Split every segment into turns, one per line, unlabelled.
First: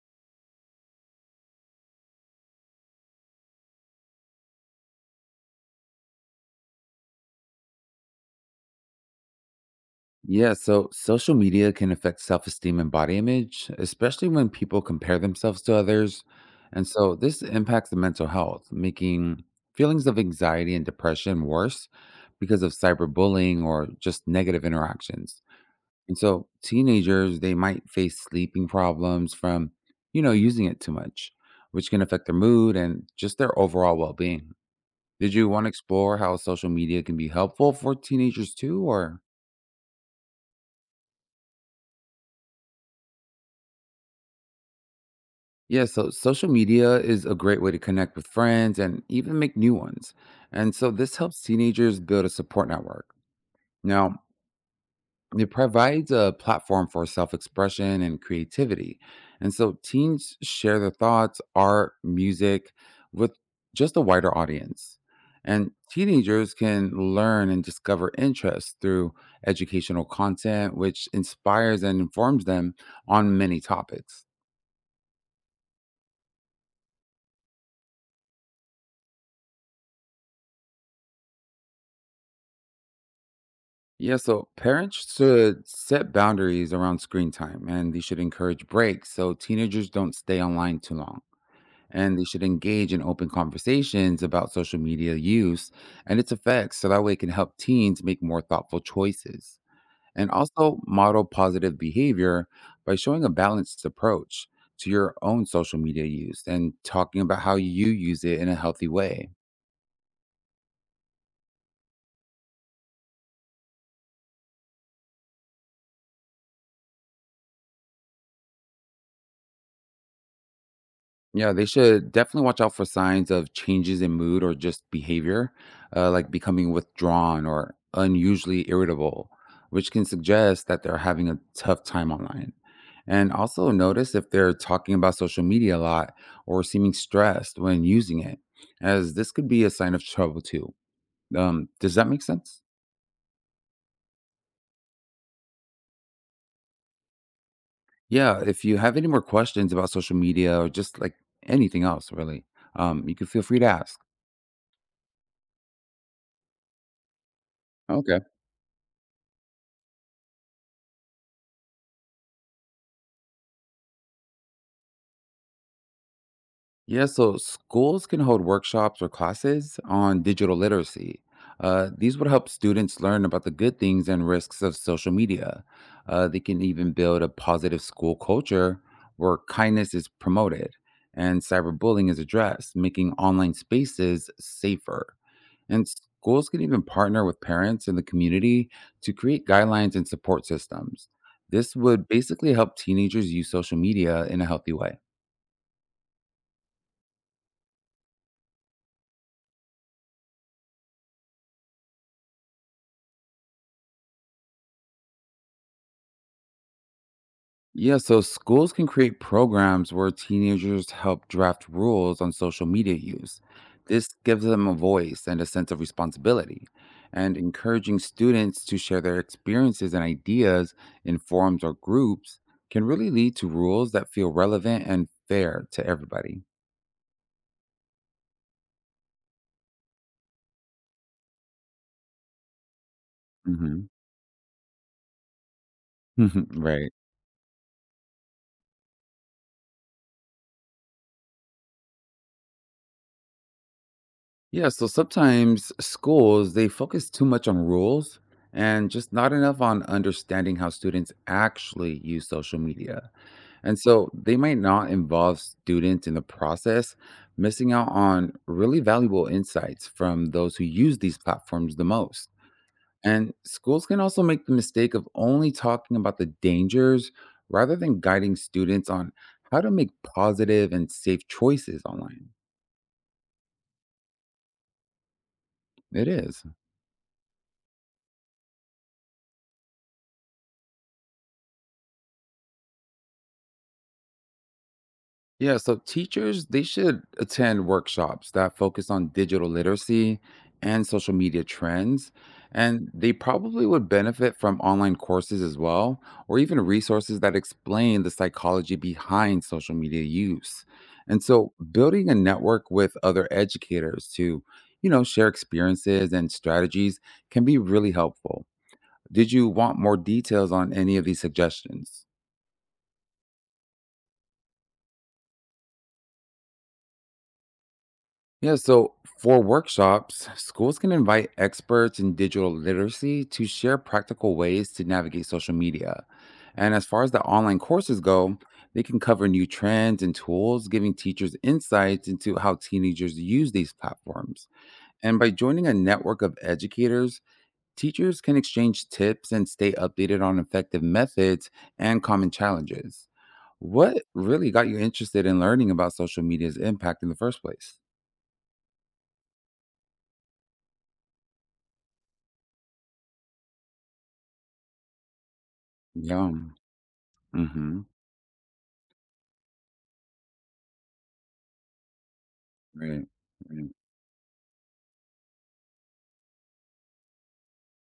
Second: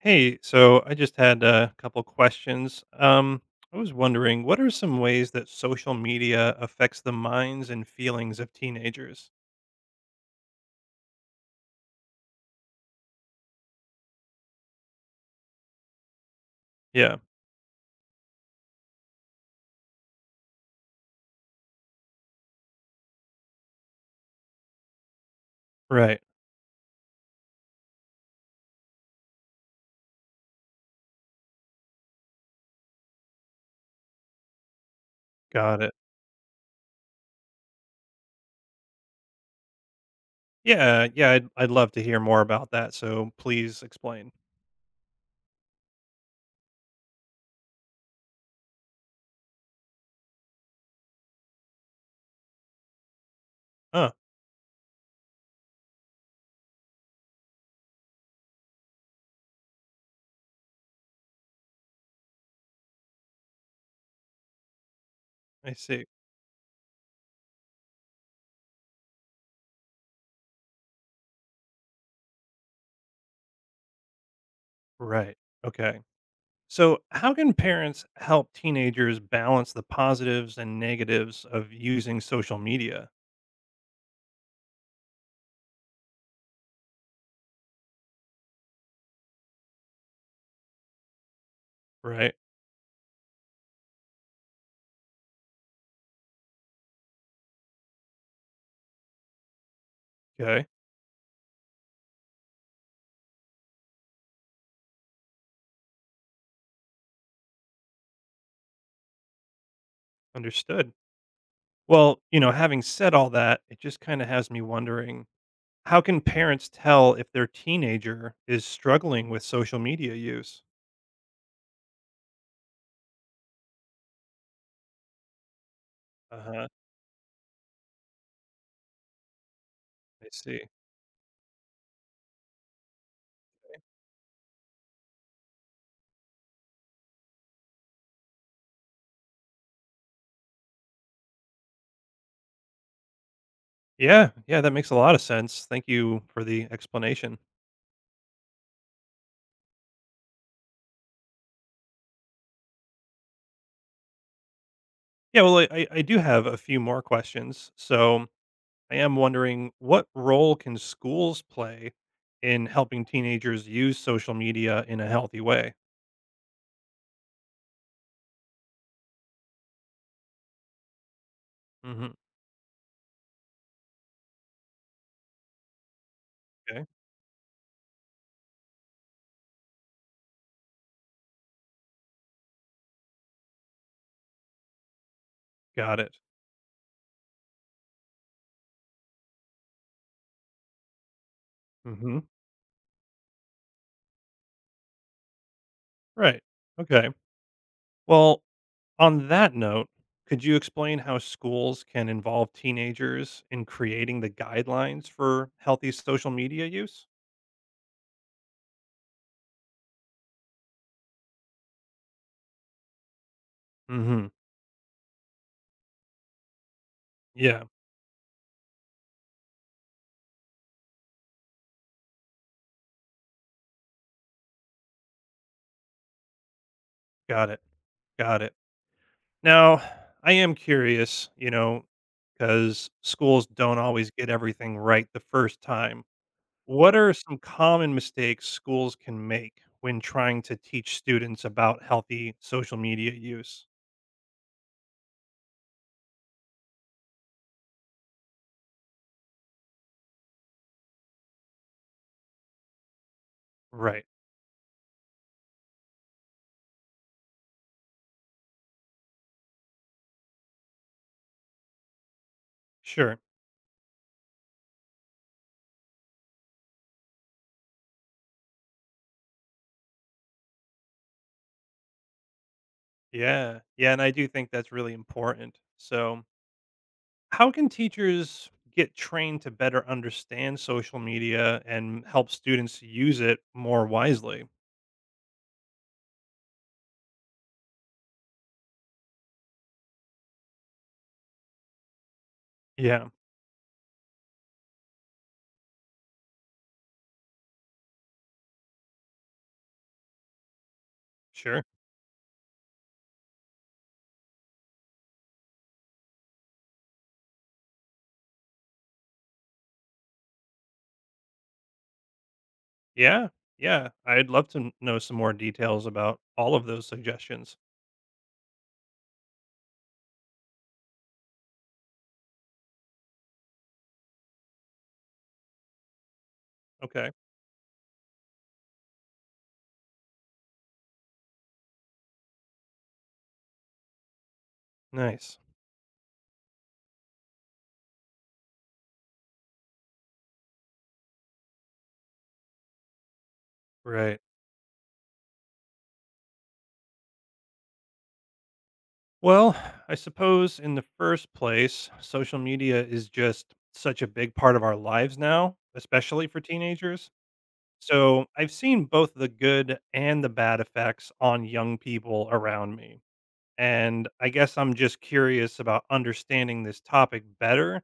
Hey, so I just had a couple questions. I was wondering, what are some ways that social media affects the minds and feelings of teenagers?
Yeah, so social media can affect self esteem and body image, especially when people compare themselves to others. And so
Yeah,
this impacts the mental health, making feelings of anxiety and depression worse because of cyberbullying or just negative interactions. And
right.
so teenagers, they might face sleeping problems from, using it too much, which can affect their mood and just their overall well being. Did you want to
Got it.
explore how social media can be helpful for teenagers too, or?
Yeah, yeah, I'd love to hear more about that. So please explain.
Yeah, so social media is a great way to connect with friends and even make new ones. And so this helps teenagers build a support network.
Oh,
Now, it provides a platform for self expression and creativity. And so teens share their thoughts, art, music with just a wider audience. And
I see.
teenagers can learn and discover interests through educational content, which inspires and informs them on many topics.
Right. Okay. So, how can parents help teenagers balance the positives and negatives of using social media?
Yeah, so parents should set boundaries around screen time and they should encourage breaks so teenagers don't stay online too long. And they
Right.
should engage in open conversations about social media use and its effects so that way it can help teens make more thoughtful choices. And
Okay.
also model positive behavior by showing a balanced approach to your own social media use and talking about how you use it in a healthy way.
Understood. Well, having said all that, it just kind of has me wondering. How can parents tell if their teenager is struggling with social media use?
Yeah, they should definitely watch out for signs of changes in mood or just behavior, like
Uh-huh,
becoming withdrawn or unusually irritable, which can
I see.
suggest that they're having a tough time online. And also notice if they're talking about social media a lot or seeming stressed when using it, as this could be a sign of trouble too. Does that make sense?
Yeah, yeah, that makes a lot of sense. Thank you for the explanation.
Yeah, if you have any more questions about social media or just like anything else, really, you can feel free to ask.
Yeah, well, I do have a few more questions.
Okay.
So I am wondering what role can schools play in helping teenagers use social media in a healthy way?
Yeah, so schools can hold workshops or classes on digital literacy.
Hmm.
These would help students learn about the good things and risks of social media. They can
Okay,
even build a positive school culture where kindness is promoted and cyberbullying is addressed, making online spaces safer. And
got it.
schools can even partner with parents and the community to create guidelines and support systems. This would
Hmm.
basically help teenagers use social media in a healthy way.
Right. Okay. Well, on that note, could you explain how schools can involve teenagers in creating the guidelines for healthy social media use?
Yeah, so schools can create programs where teenagers help draft rules on social media use. This
Hmm.
gives them a voice and a sense of responsibility. And
Yeah,
encouraging students to share their experiences and ideas in forums or groups can really lead to rules that feel relevant and fair to everybody.
got it. Got it. Now, I am curious, because schools don't
Hmm.
always get everything right the first time.
Right.
What are some common mistakes schools can make when trying to teach students about healthy social media use?
Yeah, so sometimes schools they focus too much on rules and just not enough on understanding how students actually use social media. And
Right.
so they might not involve students in the process, missing out on really valuable insights from those who use these platforms the most.
Sure.
And schools can also make the mistake of only talking about the dangers rather than guiding students on how to make positive and safe choices online.
Yeah. Yeah. And I do think that's really important.
It
So,
is.
how can teachers get trained to better understand social media and help students use it more wisely?
Yeah, so teachers, they should attend workshops that focus on digital literacy and social media trends. And
Yeah,
they probably would benefit from online courses as well, or even resources that explain the psychology behind social media use. And so
sure.
building a network with other educators to, share experiences and strategies can be really helpful. Did you want more details on any of these suggestions?
Yeah, yeah. I'd love to know some more details about all of those suggestions.
Yeah, so for workshops, schools can invite experts in digital literacy to share practical ways to navigate social media. And as far
Okay,
as the online courses go, they can cover new trends and tools, giving teachers insights into how teenagers use these platforms. And by
nice.
joining a network of educators, teachers can exchange tips and stay updated on effective methods and common challenges. What
Right.
really got you interested in learning about social media's impact in the first place?
Well, I suppose in the first place, social media is just such a big part of our lives now, especially
Yeah.
for teenagers.
Mhm.
So I've seen both the good and the bad effects on young people around me.
Right, right.
And I guess I'm just curious about understanding this topic better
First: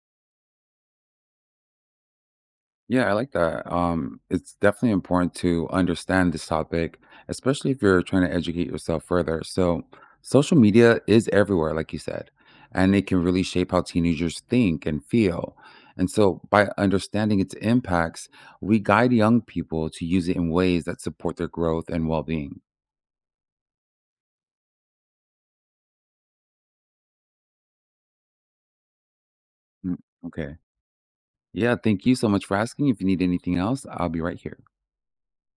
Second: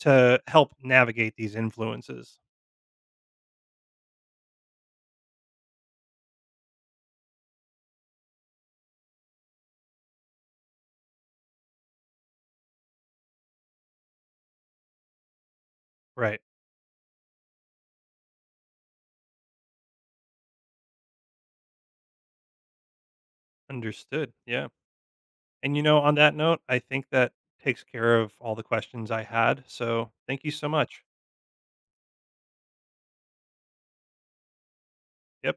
to help navigate these influences.
Yeah, I like that. It's definitely important to understand this topic, especially if you're trying to educate yourself further. So, social media is everywhere, like you said, and it can really shape how teenagers think and feel. And
Right.
so, by understanding its impacts, we guide young people to use it in ways that support their growth and well being.
Understood. Yeah. And on that note, I think that takes care of all the questions I had. So thank you
Okay.
so much.
Yeah, thank you so much for asking. If you need anything else, I'll be right here.
Yep.